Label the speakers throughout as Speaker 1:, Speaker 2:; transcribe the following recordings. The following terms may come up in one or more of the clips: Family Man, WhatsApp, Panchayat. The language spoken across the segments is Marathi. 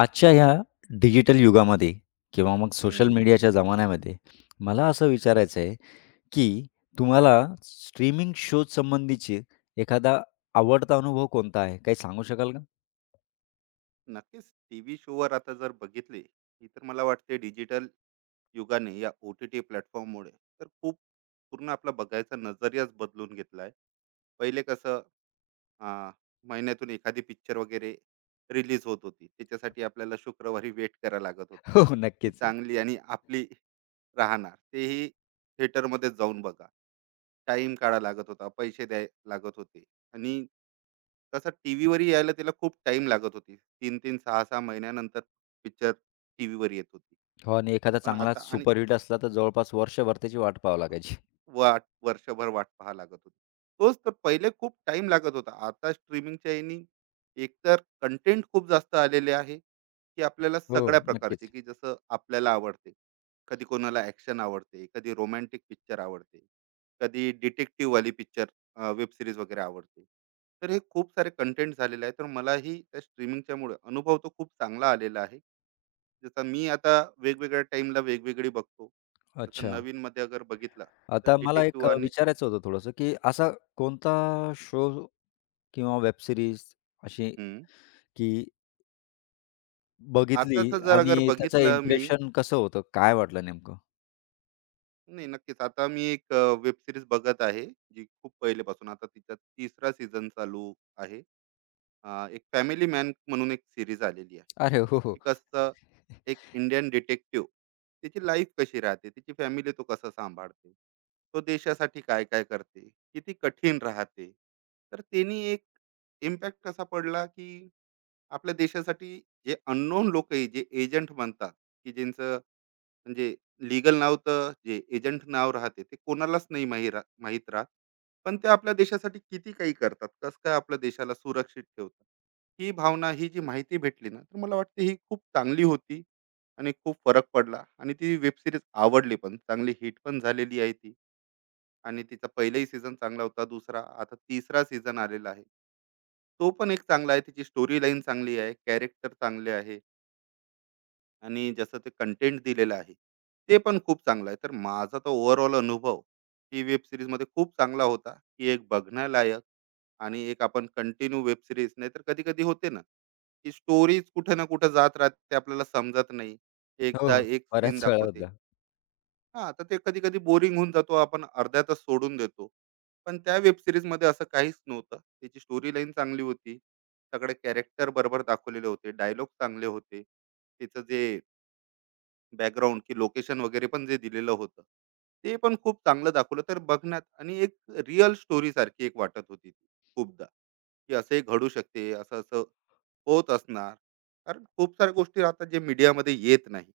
Speaker 1: आजच्या ह्या डिजिटल युगामध्ये किंवा मग सोशल
Speaker 2: हम्म,
Speaker 1: मीडियाच्या जमान्यामध्ये मला असं विचारायचं आहे, की तुम्हाला स्ट्रीमिंग शोज संबंधीची एखादा आवडता अनुभव कोणता आहे? काही सांगू शकाल का?
Speaker 2: नक्कीच. टीव्ही शोवर आता जर बघितले ही तर मला वाटते डिजिटल युगाने या ओ टी टी प्लॅटफॉर्ममुळे तर खूप पूर्ण आपला बघायचा नजरियाच बदलून घेतला आहे. पहिले कसं, अ, महिन्यातून एखादी पिक्चर वगैरे रिलीज होत होती. त्याच्यासाठी आपल्याला शुक्रवारी वेट करायला लागत होता.
Speaker 1: हो, हो.
Speaker 2: ती
Speaker 1: नक्कीच. आहे.
Speaker 2: चांगली आणि आपली राहणार. तेही थिएटरमध्येच जाऊन बघा. टाईम काढावा लागत होता. पैसे द्याय लागत होते आणि तसं टीव्हीवर यायला त्याला खूप टाईम लागत होती. 3-3, 6-6 महिन्यानंतर पिक्चर टीव्हीवर येत होती.
Speaker 1: हो आणि एखादा
Speaker 2: पण
Speaker 1: चांगला
Speaker 2: आता आणि
Speaker 1: सुपरहिट असला तर जवळपास वर्षभर त्याची वाट पाहावी लागायची.
Speaker 2: वर्षभर वाट पाहावी लागत होती. तोच तर पहिले खूप टाईम लागत होता. आता स्ट्रीमिंगच्या यानी एकतर कंटेंट खूप जास्त आलेले आहे, की आपल्याला
Speaker 1: हो.
Speaker 2: सगळ्या प्रकारचे,
Speaker 1: नक्कीच.
Speaker 2: की जसं आपल्याला आवडते. कधी कोणाला ॲक्शन आवडते, कधी रोमॅन्टिक पिक्चर आवडते, कधी डिटेक्टिव्हवाली पिक्चर वेब सीरीज वगैरे आवडते. तर हे खूप सारे कंटेंट झालेले आहे. तर मलाही त्या स्ट्रीमिंगच्यामुळे अनुभव तो खूप चांगला आलेला आहे. जसं मी आता वेगवेगळ्या टाईमला वेगवेगळी बघतो. जसं
Speaker 1: अच्छा.
Speaker 2: नवीनमध्ये अगर बघितलं तर
Speaker 1: आता मला एक
Speaker 2: डिटेक्टिव्ह आणि
Speaker 1: विचारायचं होतं थोडंसं, की असा कोणता शो किंवा वेब सीरीज अशी
Speaker 2: हं.
Speaker 1: की बघितली
Speaker 2: आताच जर अगर
Speaker 1: आणि त्याचं
Speaker 2: बघितलं मी,
Speaker 1: इम्प्रेशन कसं होतं? काय वाटलं नेमकं?
Speaker 2: नाही, नक्कीच. आता मी एक वेब सीरीज बघत आहे, जी खूप पहिलेपासून आता तिचा तिसरा सीझन चालू आहे. एक फॅमिली मॅन म्हणून एक सीरीज आलेली आहे.
Speaker 1: अरे हो,
Speaker 2: की
Speaker 1: हो.
Speaker 2: कसं एक इंडियन डिटेक्टिव्ह, तिची लाईफ कशी राहते, तिची फॅमिली तो कसं सांभाळते, तो देशासाठी काय-काय करते, किती कठीण राहते. तर त्यांनी एक इम्पॅक्ट कसा पडला, की आपल्या देशासाठी जे अननोन लोक आहे, जे एजंट म्हणतात, की ज्यांचं म्हणजे लिगल नाव तर जे एजंट नाव राहते ते कोणालाच नाही माहीत राहत. पण ते आपल्या देशासाठी किती काही करतात, कसं काय आपल्या देशाला सुरक्षित ठेवतात, ही भावना, ही जी माहिती भेटली ना, तर मला वाटते ही खूप चांगली होती आणि खूप फरक पडला. आणि ती वेब सिरीज आवडली पण, चांगली हिट पण झालेली आहे ती. आणि तिचा पहिलाही सीझन चांगला होता, दुसरा, आता तिसरा सीझन आलेला आहे. तो पण एक चांगला आहे. त्याची स्टोरी लाईन चांगली आहे, कॅरेक्टर चांगले आहे आणि जसं ते कंटेंट दिलेलं आहे, ते पण खूप चांगलं आहे. तर माझा तो ओव्हरऑल अनुभव ही वेब सीरीजमध्ये खूप चांगला होता, की एक बघण्यालायक. आणि एक आपण कंटिन्यू वेब सीरीज, नाहीतर कधी-कधी होते ना, की स्टोरीज कुठे ना कुठे जात राहते, आपल्याला समजत नाही.
Speaker 1: हो,
Speaker 2: एकदा
Speaker 1: हो.
Speaker 2: एक सीन
Speaker 1: बऱ्याच वेळा
Speaker 2: दाखवते,
Speaker 1: होता.
Speaker 2: हां, तर ते कधी-कधी बोरिंग होऊन जातो. आपण अर्ध्यातच सोडून देतो. पण त्या वेब सीरीजमध्ये असं काहीच नव्हतं. त्याची स्टोरी लाईन चांगली होती. सगळे कॅरेक्टर बरोबर दाखवलेले होते. डायलॉग चांगले होते. त्याचं जे बॅकग्राऊंड की लोकेशन वगैरे पण जे दिलेलं होतं, ते पण खूप चांगलं दाखवलं. तर बघण्यात, आणि एक रिअल स्टोरीसारखी एक वाटत होती ती खूपदा. की असंही घडू शकते, असं-असं होत असणार. कारण खूप साऱ्या गोष्टी राहतात जे मीडियामध्ये येत नाही,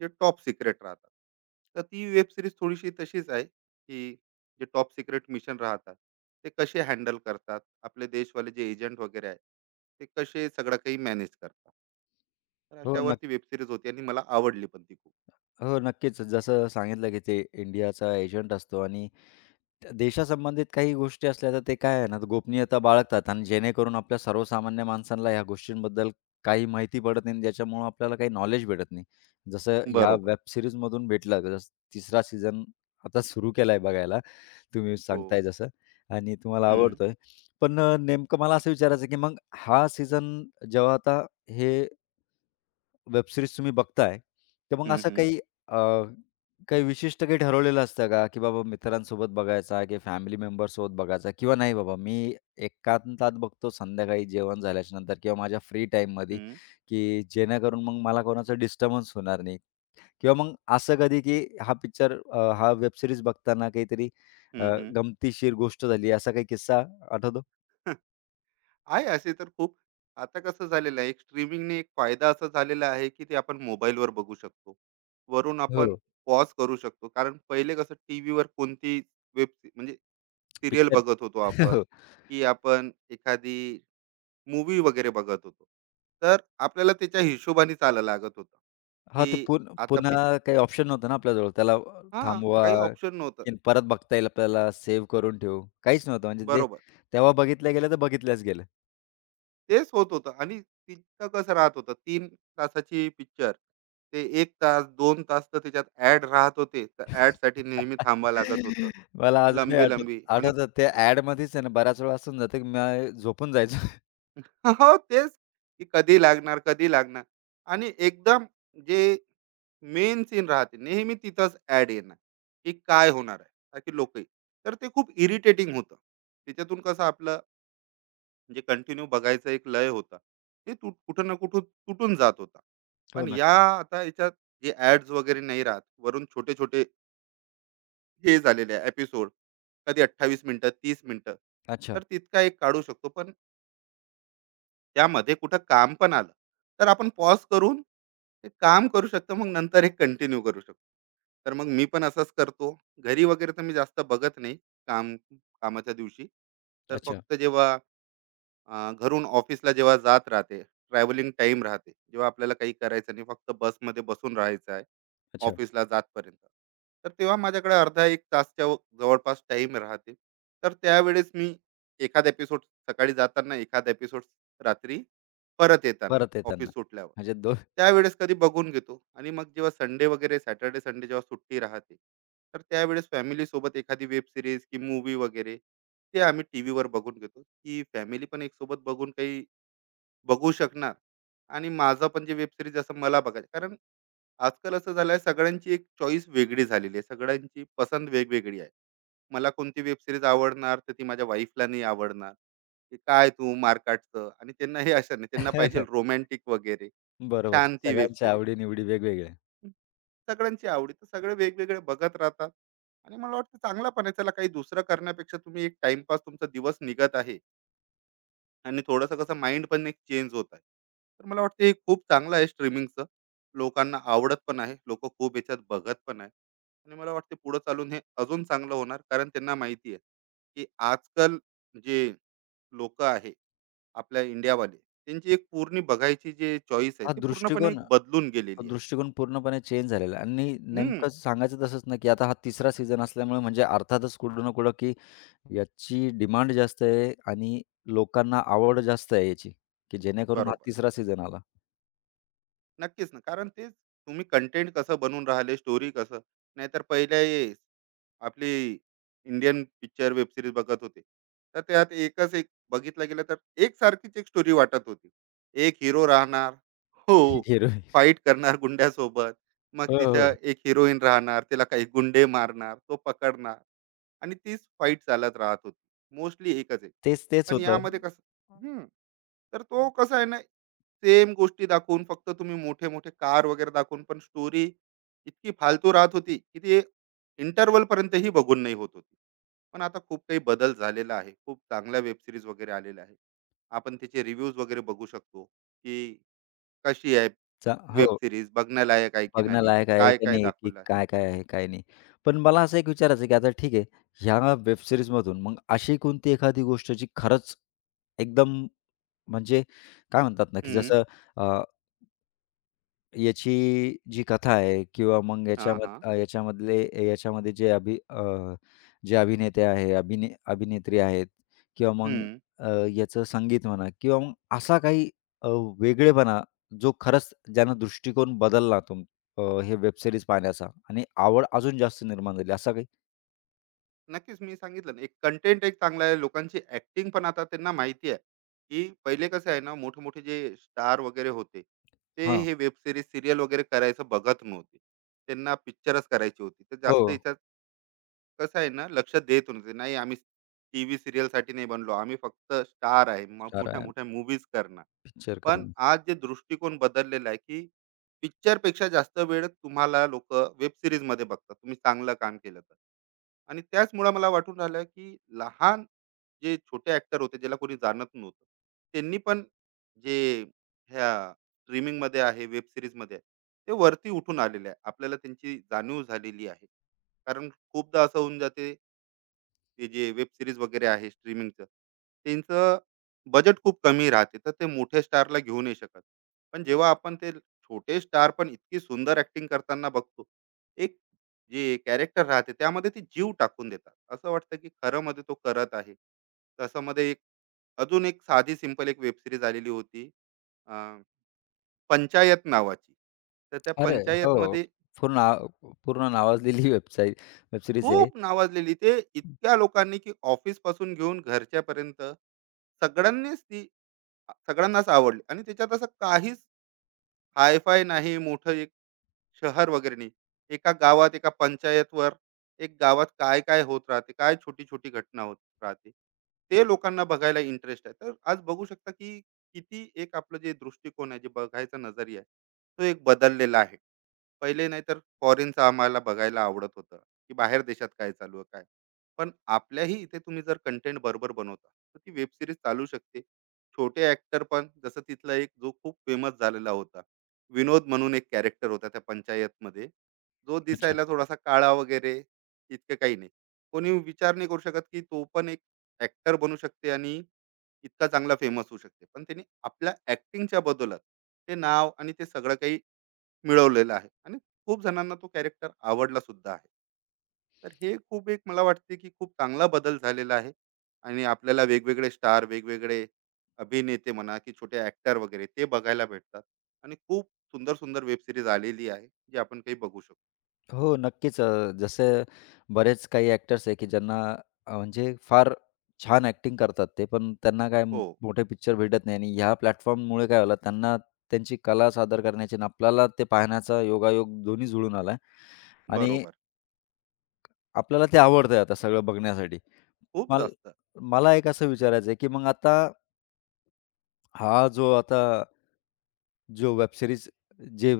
Speaker 2: जे टॉप सिक्रेट राहतात. तर ती वेब सिरीज थोडीशी तशीच आहे, की जे टॉप सिक्रेट मिशन राहतात, ते कसे हँडल करतात. आपले देशवाले जे एजंट वगैरे आहेत, ते कसे सगळं काही मॅनेज करतात. तर
Speaker 1: हो, नक्क
Speaker 2: अशावर वेब सीरीज होती आणि मला आवडली पण ती खूप.
Speaker 1: हो, नक्कीच. जसं सांगितलं, की ते इंडियाचा एजंट असतो आणि त्या देशासंबंधित काही गोष्टी असल्या, तर ते काय आहे ना, गोपनीयता बाळगतात आणि जेणेकरून आपल्या सर्वसामान्य माणसांना ह्या गोष्टींबद्दल काही माहिती पडत नाही ज्याच्यामुळं आपल्याला काही नॉलेज भेटत नाही. जसं ह्या
Speaker 2: बरोबर.
Speaker 1: वेब सीरीजमधून भेटलं. जसं तिसरा सीझन आता सुरू केलाय बघायला. तुम्ही
Speaker 2: हो.
Speaker 1: सांगताय जसं आणि तुम्हाला
Speaker 2: हं.
Speaker 1: आवडतोय. पण नेमकं मला असं विचारायचं आहे, की मग हा सीझन जेव्हा आता हे वेब सीरीज तुम्ही बघताय, तर मग
Speaker 2: हं,
Speaker 1: असं
Speaker 2: हं.
Speaker 1: अ, काही विशिष्ट काही ठरवलेलं असतं का, की बाबा मित्रांसोबत बघायचा की फॅमिली मेंबरसोबत बघायचा किंवा नाही बाबा मी एकांतात बघतो संध्याकाळी जेवण झाल्याच्यानंतर किंवा माझ्या फ्री टाईममध्ये,
Speaker 2: हं,
Speaker 1: की जेणेकरून मग मला कोणाचा डिस्टर्बन्स होणार नाही किंवा मग असं कधी, की हा पिक्चर हा वेब सीरीज बघताना काहीतरी अ,
Speaker 2: हं, हं.
Speaker 1: गमतीशीर गोष्ट झाली, असा काही किस्सा आठवतो?
Speaker 2: आहे असे तर खूप. आता कसं झालेलं आहे, एक स्ट्रीमिंगने एक फायदा असा झालेला आहे, की ते आपण मोबाईलवर बघू शकतो. वरून आपण
Speaker 1: हो.
Speaker 2: पॉज करू शकतो. कारण पहिले कसं टीव्हीवर कोणती वेब, म्हणजे सीरियल
Speaker 1: पिक्चर
Speaker 2: बघत होतो आपण,
Speaker 1: हो.
Speaker 2: की आपण एखादी मूवी वगैरे बघत होतो. तर आपल्याला त्याच्या हिशोबाने चालायला लागत होतं,
Speaker 1: हां, ते
Speaker 2: की आता
Speaker 1: पुन्हा
Speaker 2: पिक,
Speaker 1: काही ऑप्शन नव्हतं ना आपल्याजवळ. त्याला
Speaker 2: हां,
Speaker 1: थांबवा,
Speaker 2: काही ऑप्शन नव्हतं.
Speaker 1: की परत बघता येईल आपल्याला, सेव्ह करून ठेवू. काहीच नव्हतं. म्हणजे ते
Speaker 2: बरोबर.
Speaker 1: तेव्हा बघितलं गेलं, तर बघितल्याच गेलं.
Speaker 2: तेच होत होतं. आणि तिथं कसं राहत होतं, तीन तासाची पिक्चर. ते एक तास, दोन, तास तर त्याच्यात ॲड राहत होते. तर ॲडसाठी नेहमी थांबावं लागत होतं.
Speaker 1: मला अजूनही आठवतं.
Speaker 2: लंबी-लंबी, आणि
Speaker 1: आठवतं त्या ॲडमध्येच आहे ना, बऱ्याच वेळा असं होऊन की मी झोपून जायचो.
Speaker 2: हो, तेच, की कधी लागणार, कधी लागणार, आणि एकदम जे मेन सीन राहते नेहमी तिथंच ॲड येणार, की काय होणार आहे? ताकी लोकही. तर ते खूप इरिटेटिंग होतं. त्याच्यातून कसं आपलं म्हणजे कंटिन्यू बघायचा एक लय होता, ते कुठं ना कुठं तुटून जात होता.
Speaker 1: हो,
Speaker 2: पण या
Speaker 1: नक्कीच.
Speaker 2: आता याच्यात जे ऍड्स वगैरे नाही राहत, वरून छोटे छोटे हे झालेले एपिसोड, कधी 28 मिनिटं, 30 मिनिटं,
Speaker 1: अच्छा,
Speaker 2: तर तितका एक काढू शकतो. पण त्यामध्ये कुठं काम पण आलं, तर आपण पॉज करून ते काम करू शकतो, मग नंतर हे कंटिन्यू करू शकतो. तर मग मी पण असंच करतो घरी वगैरे. तर मी जास्त बघत नाही काम कामाच्या दिवशी. तर
Speaker 1: अच्छा,
Speaker 2: फक्त जेव्हा घरून ऑफिसला जेव्हा जात राहते, ट्रॅव्हलिंग टाइम राहते, जेव्हा आपल्याला काही करायचं नाही, फक्त बसमध्ये बसून राहायचं आहे,
Speaker 1: अच्छा.
Speaker 2: ऑफिसला जातपर्यंत. तर तेव्हा माझ्याकडे अर्धा 1 तासच्या व जवळपास टाईम राहते. तर त्यावेळेस मी एखादा एपिसोड सकाळी जाताना, एखादा एपिसोड रात्री परत येताना,
Speaker 1: परत येताना.
Speaker 2: ऑफिस सुटल्यावर.
Speaker 1: म्हणजे दोन
Speaker 2: त्यावेळेस कधी बघून घेतो. आणि मग जेव्हा संडे वगैरे, सॅटर्डे, संडे जेव्हा सुट्टी राहते, तर त्यावेळेस फॅमिलीसोबत एखादी वेब सीरीज की मूव्ही वगैरे ते आम्ही टी वर बघून घेतो, की फॅमिली पण एक सोबत बघून काही बघू शकणार. आणि माझा पण जे वेब सीरीज असं मला बघायचं, कारण आजकाल असं झालंय सगळ्यांची एक चॉईस वेगळी झालेली आहे. सगळ्यांची पसंत वेगवेगळी आहे. मला कोणती वेब सीरीज आवडणार, तर ती माझ्या वाईफला नाही आवडणार. की काय तू मारकाटचं, आणि त्यांना हे अशा नाही. त्यांना पाहिजे रोमॅन्टिक वगैरे,
Speaker 1: बरोबर.
Speaker 2: शांती वेब
Speaker 1: सगळ्यांच्या
Speaker 2: सीरीज.
Speaker 1: आवडी-निवडी वेगवेगळ्या.
Speaker 2: सगळ्यांची आवडी, तर सगळे वेगवेगळे बघत राहतात. आणि मला वाटतं चांगला पण आहे. चला काही दुसरं करण्यापेक्षा तुम्ही एक टाईमपास, तुमचा दिवस निघत आहे. आणि थोडंसं कसं माइंड पण एक चेंज होत आहे. तर मला वाटतं हे खूप चांगलं आहे स्ट्रीमिंगचं. लोकांना आवडत पण आहे, लोक खूप याच्यात बघत पण आहे. आणि मला वाटते पुढे चालून हे अजून चांगलं होणार, कारण त्यांना माहिती आहे की आजकाल जे लोक आहे आपल्या इंडियावाले, त्यांची एक पूर्ण बघायची जे चॉईस आहे ती पूर्णपणे एक बदलून
Speaker 1: हा
Speaker 2: गेलेली आहे.
Speaker 1: दृष्टिकोन पूर्णपणे चेंज झालेला आहे आणि
Speaker 2: हम्म.
Speaker 1: नेमकं सांगायचं तसंच ना, की आता हा तिसरा सीझन असल्यामुळे म्हणजे अर्थातच कुठं ना कुठं, की याची डिमांड जास्त आहे आणि लोकांना आवड जास्त आहे याची, की जेणेकरून हा
Speaker 2: बरोबर.
Speaker 1: तिसरा सीझन आला.
Speaker 2: नक्कीच ना, कारण तेच तुम्ही कंटेंट कसं बनवून राहिले, स्टोरी कसं. नाहीतर पहिले आपली इंडियन पिक्चर वेब सिरीज बघत होते, तर त्यात एकच एक बघितलं गेलं तर एक सारखीच एक स्टोरी वाटत होती. एक हिरो राहणार, हो,
Speaker 1: हिरोईन.
Speaker 2: फाईट करणार गुंड्यासोबत, मग
Speaker 1: हो, हो.
Speaker 2: तिथं एक हिरोईन राहणार, तिला काही गुंडे मारणार, तो पकडणार, आणि तीच फाईट चालत राहत होती, मोस्टली एकच आहे.
Speaker 1: तेच
Speaker 2: पण
Speaker 1: होतं.
Speaker 2: यामध्ये कसं, हम्म, तर तो कसा आहे ना, सेम गोष्टी दाखवून फक्त तुम्ही मोठे मोठे कार वगैरे दाखवून, पण स्टोरी इतकी फालतू राहत होती की ती इंटरवल पर्यंतही बघून नाही होत होती. पण आता खूप काही बदल झालेला आहे, खूप चांगल्या वेब सिरीज वगैरे आलेल्या आहे. आपण त्याचे रिव्ह्यूज वगैरे बघू शकतो की कशी आहे
Speaker 1: चा
Speaker 2: वेब
Speaker 1: हो.
Speaker 2: सिरीज, बघण्यालायक आहे की नाही,
Speaker 1: बघण्यालायक आहे
Speaker 2: काय
Speaker 1: की
Speaker 2: काय
Speaker 1: नाही, की
Speaker 2: दाखवलं आहे.
Speaker 1: काय-काय आहे, काय नाही. पण मला असं एक विचारायचं आहे, की आता ठीक आहे, ह्या वेब सीरीजमधून मग अशी कोणती एखादी गोष्ट जी खरंच एकदम म्हणजे काय म्हणतात ना, की
Speaker 2: हम्म,
Speaker 1: जसं अ याची जी कथा आहे किंवा मग
Speaker 2: हा हा,
Speaker 1: याच्यामधले याच्यामध्ये जे अभिनेते आहे, अभिनेत्री आहेत किंवा मग
Speaker 2: हम्म.
Speaker 1: अ, याचं संगीत म्हणा किंवा मग असा काही अ, वेगळेपणा जो खरंच ज्यानं दृष्टिकोन बदलला हे वेब सीरीज पाहण्याचा आणि आवड अजून जास्त निर्माण झाली असा काही?
Speaker 2: नक्कीच, मी सांगितलं ना, एक कंटेंट एक चांगला आहे, लोकांची ऍक्टिंग पण. आता त्यांना माहिती आहे, की पहिले कसं आहे ना, मोठे मोठे जे स्टार वगैरे होते, ते
Speaker 1: हां.
Speaker 2: हे वेब सिरीज सिरियल वगैरे करायचं बघत नव्हते. त्यांना पिक्चरच करायची होती, तर
Speaker 1: हो.
Speaker 2: जास्त याच्यात कसं आहे ना लक्ष देत होते. नाही आम्ही टीव्ही सिरियल साठी नाही बनलो, आम्ही फक्त स्टार आहे, मग
Speaker 1: स्टार
Speaker 2: मोठ्या
Speaker 1: आहे
Speaker 2: मोठ्या मूवीज करणार.
Speaker 1: पिक्चर
Speaker 2: पण
Speaker 1: करंज.
Speaker 2: आज जे दृष्टिकोन बदललेला आहे, की पिक्चर पेक्षा जास्त वेळ तुम्हाला लोक वेब सिरीज मध्ये बघतात, तुम्ही चांगलं काम केलं तर. आणि त्याचमुळे मला वाटून राहिलं की लहान जे छोटे ऍक्टर होते ज्याला कोणी जाणत नव्हतं, त्यांनी पण, जे ह्या स्ट्रीमिंग मध्ये आहे, वेब सिरीज मध्ये आहे, ते वरती उठून आलेले आहे, आपल्याला त्यांची जाणीव झालेली आहे. कारण खूपदा असं होऊन जाते, ते जे वेब सिरीज वगैरे आहे, स्ट्रीमिंगचं त्यांचं बजेट खूप कमी राहते, तर ते मोठे स्टारला घेऊ नाही शकत. पण जेव्हा आपण ते छोटे स्टार पण इतकी सुंदर ऍक्टिंग करताना बघतो, एक जे कॅरेक्टर राहते त्यामध्ये ते जीव टाकून देतात, असं वाटतं की खरं मध्ये तो करत आहे. तसं मध्ये एक, अजून एक साधी सिंपल एक वेब सिरीज आलेली होती, अं, पंचायत नावाची. तर त्या
Speaker 1: अरे! हो.
Speaker 2: पंचायतमध्ये,
Speaker 1: पूर्ण नाव पूर्ण नावाजलेली वेबसाईट वेब सीरीज आहे.
Speaker 2: खूप नावाजलेली. ते इतक्या लोकांनी, की ऑफिसपासून घेऊन घरच्यापर्यंत सगळ्यांनीच ती, सगळ्यांनाच आवडली. आणि त्याच्यात असं काहीच हाय-फाय नाही, मोठं एक शहर वगैरे नाही. एका गावात, एका पंचायतवर, एक गावात काय-काय होत राहते, काय छोटी-छोटी घटना होत राहते. ते लोकांना बघायला इंटरेस्ट आहे. तर आज बघू शकता, की किती एक आपलं जे दृष्टिकोन आहे, जे बघायचा नजरिया आहे, तो एक बदललेला आहे. पहिले नाही तर फॉरेनचं आम्हाला बघायला आवडत होतं, की बाहेर देशात काय चालू आहे, काय. पण आपल्याही इथे तुम्ही जर कंटेंट बरोबर बनवता, तर ती वेब सिरीज चालू शकते. छोटे ऍक्टर पण, जसं तिथला एक जो खूप फेमस झालेला होता, विनोद म्हणून एक कॅरेक्टर होता त्या पंचायतमध्ये, जो
Speaker 1: अच्छा.
Speaker 2: दिसायला थोडासा काळा वगैरे, इतकं काही नाही, कोणी विचार नाही करू शकत की तो पण एक ऍक्टर बनू शकते आणि इतका चांगला फेमस होऊ शकते. पण त्यांनी आपल्या ऍक्टिंगच्या बदल्यात ते नाव आणि ते सगळं काही मिळवलेला आहे. आणि खूप जणांना तो कॅरेक्टर आवडला सुद्धा आहे. तर हे खूप एक, मला वाटते की खूप चांगला बदल झालेला आहे. आणि आपल्याला वेगवेगळे स्टार, वेगवेगळे अभिनेते म्हणा, की छोटे ऍक्टर वगैरे ते बघायला भेटतात. आणि खूप सुंदर सुंदर वेब सिरीज आलेली आहे जी आपण काही बघू शकतो.
Speaker 1: हो, नक्कीच. जसे बरेच काही ॲक्टर्स आहे, की ज्यांना म्हणजे फार छान ॲक्टिंग करतात ते, पण त्यांना काय
Speaker 2: हो,
Speaker 1: मोठे पिक्चर भेटत नाही आणि ह्या प्लॅटफॉर्ममुळे काय झालं, त्यांना त्यांची कला सादर करण्याची आणि आपल्याला ते पाहण्याचा योगायोग दोन्ही जुळून आला आहे आणि
Speaker 2: बरोबर.
Speaker 1: आपल्याला ते आवडतंय आता सगळं बघण्यासाठी.
Speaker 2: खूप
Speaker 1: मल
Speaker 2: जास्त.
Speaker 1: मला एक असं विचारायचं आहे, की मग आता हा जो आता जो वेब सीरीज जे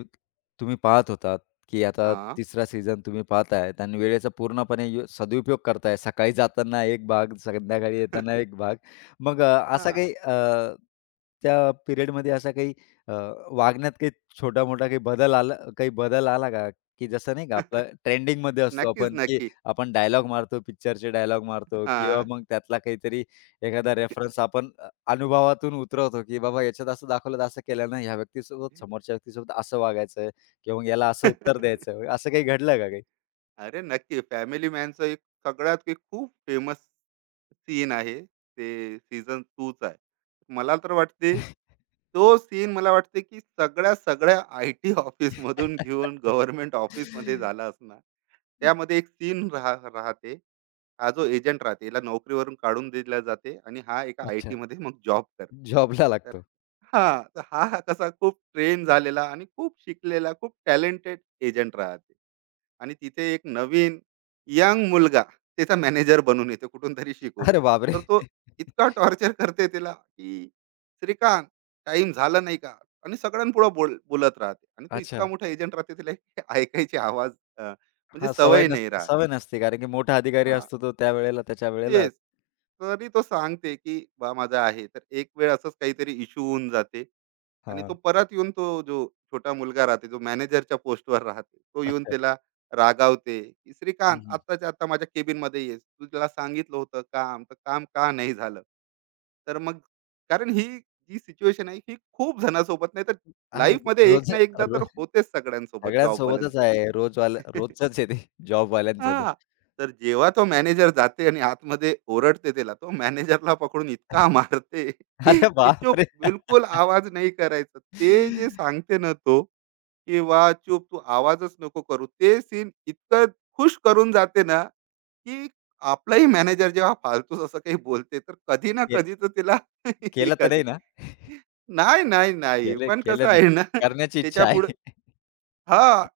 Speaker 1: तुम्ही पाहत होतात, की आता
Speaker 2: हा,
Speaker 1: तिसरा सीझन तुम्ही पाहताय आणि वेळेचा पूर्णपणे सदुपयोग करताय. सकाळी जाताना एक भाग, संध्याकाळी येताना एक भाग. मग अ,
Speaker 2: हा.
Speaker 1: असा काही अ, त्या पिरियडमध्ये असा अ, वागण्यात काही छोटा-मोठा काही बदल आला काही बदल आला का? की जसं नाही का आपलं ट्रेंडिंगमध्ये असतो
Speaker 2: नक्कीच
Speaker 1: आपण, की
Speaker 2: नक्की
Speaker 1: आपण डायलॉग मारतो, पिक्चरचे डायलॉग मारतो किंवा
Speaker 2: हा,
Speaker 1: मग त्यातला काहीतरी एखादा रेफरन्स आपण अनुभवातून उतरवतो, की बाबा याच्यात असं दाखवलं तर असं केलं ना, ह्या व्यक्तीसोबत समोरच्या व्यक्तीसोबत असं वागायचं किंवा मग याला असं उत्तर द्यायचं. असं काही घडलं का काही?
Speaker 2: अरे नक्की. फॅमिली मॅनचं एक सगळ्यात एक खूप फेमस सीन आहे. ते सीझन 2 चा आहे. मला तर वाटते, तो सीन मला वाटते, की सगळ्या, सगळ्या आय-टी ऑफिसमधून घेऊन गव्हर्नमेंट ऑफिसमध्ये झाला असणार. त्यामध्ये एक सीन राहते. हा जो एजंट राहते, हिला नोकरीवरून काढून दिला जाते आणि हा एका
Speaker 1: अच्छा.
Speaker 2: आय-टीमध्ये मग जॉब करते.
Speaker 1: जॉबला
Speaker 2: तर
Speaker 1: लागतो.
Speaker 2: हां, तर हा कसा खूप ट्रेन झालेला आणि खूप शिकलेला, खूप टॅलेंटेड एजंट राहते. आणि तिथे एक नवीन यंग मुलगा त्याचा मॅनेजर बनून येते कुठून तरी शिकून.
Speaker 1: अरे बापरे!
Speaker 2: तर तो इतका टॉर्चर करते तिला, की "श्रीकांत, टाईम झाला नाही का?" आणि सगळ्यांपुढे बोलत राहते. आणि तो इतका
Speaker 1: अच्छा.
Speaker 2: मोठा एजंट राहते, तिला की ऐकायची आवाज, म्हणजे
Speaker 1: हां, सवय
Speaker 2: सवय
Speaker 1: नस
Speaker 2: नाही राहत.
Speaker 1: सवय नसते कारण की मोठा अधिकारी
Speaker 2: हां,
Speaker 1: असतो तो त्यावेळेला त्याच्या वेळेला
Speaker 2: तेच. तरी तो सांगते, की "बा माझा आहे." तर एक वेळ असंच काहीतरी इश्यू होऊन जाते. आणि तो
Speaker 1: हां.
Speaker 2: परत येऊन, तो जो छोटा मुलगा राहते, जो मॅनेजरच्या पोस्टवर राहते, तो येऊन
Speaker 1: अच्छा.
Speaker 2: त्याला रागावते, की "श्रीकांत,
Speaker 1: हं.
Speaker 2: आत्ताच्या आत्ता माझ्या केबिनमध्ये ये. तुला सांगितलं होतं काम, तर काम का नाही झालं?" तर मग, कारण ही जी सिच्युएशन आहे, ही खूप जणांसोबत, नाही तर
Speaker 1: आहे
Speaker 2: लाईफमध्ये एक
Speaker 1: रोज
Speaker 2: ना एकदा तर
Speaker 1: रोज
Speaker 2: होतेच सगळ्यांसोबत,
Speaker 1: सगळ्यांसोबतच
Speaker 2: जॉबवाल्यांसोबत.
Speaker 1: आहे. रोजवाल्या रोजचंच आहे ते जॉबवाल्यांचं तर.
Speaker 2: हां. तर जेव्हा तो मॅनेजर जाते आणि आतमध्ये ओरडते त्याला, तो मॅनेजरला पकडून इतका मारते,
Speaker 1: अरे
Speaker 2: की "चुप,
Speaker 1: बापरे!
Speaker 2: बिलकुल आवाज नाही करायचा." ते जे सांगते ना तो, की वा चुप, तू आवाजच नको करू." ते सीन इतकं खुश करून जाते ना, की आपलाही मॅनेजर जेव्हा फालतूच असं काही बोलते, तर कधी ना कधी तर तिला
Speaker 1: केलं तर नाही
Speaker 2: एखादी,
Speaker 1: ना?
Speaker 2: "नाही, नाही, नाही."
Speaker 1: केलं
Speaker 2: पण कसं
Speaker 1: केलं नाही.
Speaker 2: आहे ना
Speaker 1: करण्याची इच्छा
Speaker 2: त्याच्यापुढं,
Speaker 1: आहे.
Speaker 2: हां.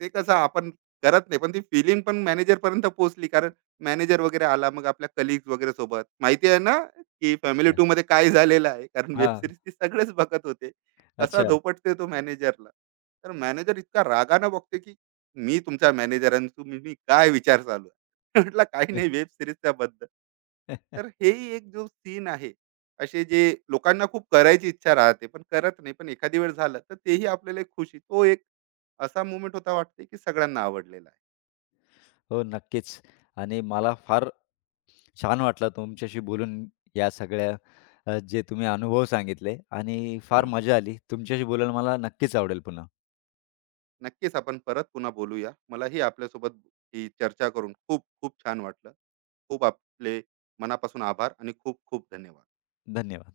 Speaker 2: ते कसं आपण करत नाही. पण ती फीलिंग पण मॅनेजरपर्यंत पोहोचली. कारण मॅनेजर वगैरे आला, मग आपल्या कलीग्स वगैरे सोबत. माहिती आहे ना, की फॅमिली टूमध्ये काय झालेलं आहे. कारण वेब
Speaker 1: हां.
Speaker 2: सीरीज ते सगळेच बघत होते. कसा
Speaker 1: अच्छा.
Speaker 2: धोपटते तो मॅनेजरला. तर मॅनेजर इतका रागानं बघते, की "मी तुमचा मॅनेजर आणि तुम्ही, मी काय विचार चालू आहे?" म्हटलं, "काही नाही, वेब सीरीजच्या बद्दल." तर हेही एक जो सीन आहे, असे जे लोकांना खूप करायची इच्छा राहते, पण करत नाही. पण एखादी वेळ झालं, तर तेही आपल्याला एक खुशी, तो एक असा मोमेंट होता, वाटते की सगळ्यांना आवडलेला आहे.
Speaker 1: हो, नक्कीच. आणि मला फार छान वाटलं तुमच्याशी बोलून या सगळ्या जे तुम्ही अनुभव सांगितले आणि फार
Speaker 2: हं.
Speaker 1: मजा आली. तुमच्याशी बोलायला मला नक्कीच आवडेल पुन्हा.
Speaker 2: नक्कीच, आपण परत पुन्हा बोलूया. मलाही आपल्यासोबत ही चर्चा करून खूप खूप छान वाटलं. खूप आपले मनापासून आभार आणि खूप खूप धन्यवाद.
Speaker 1: धन्यवाद.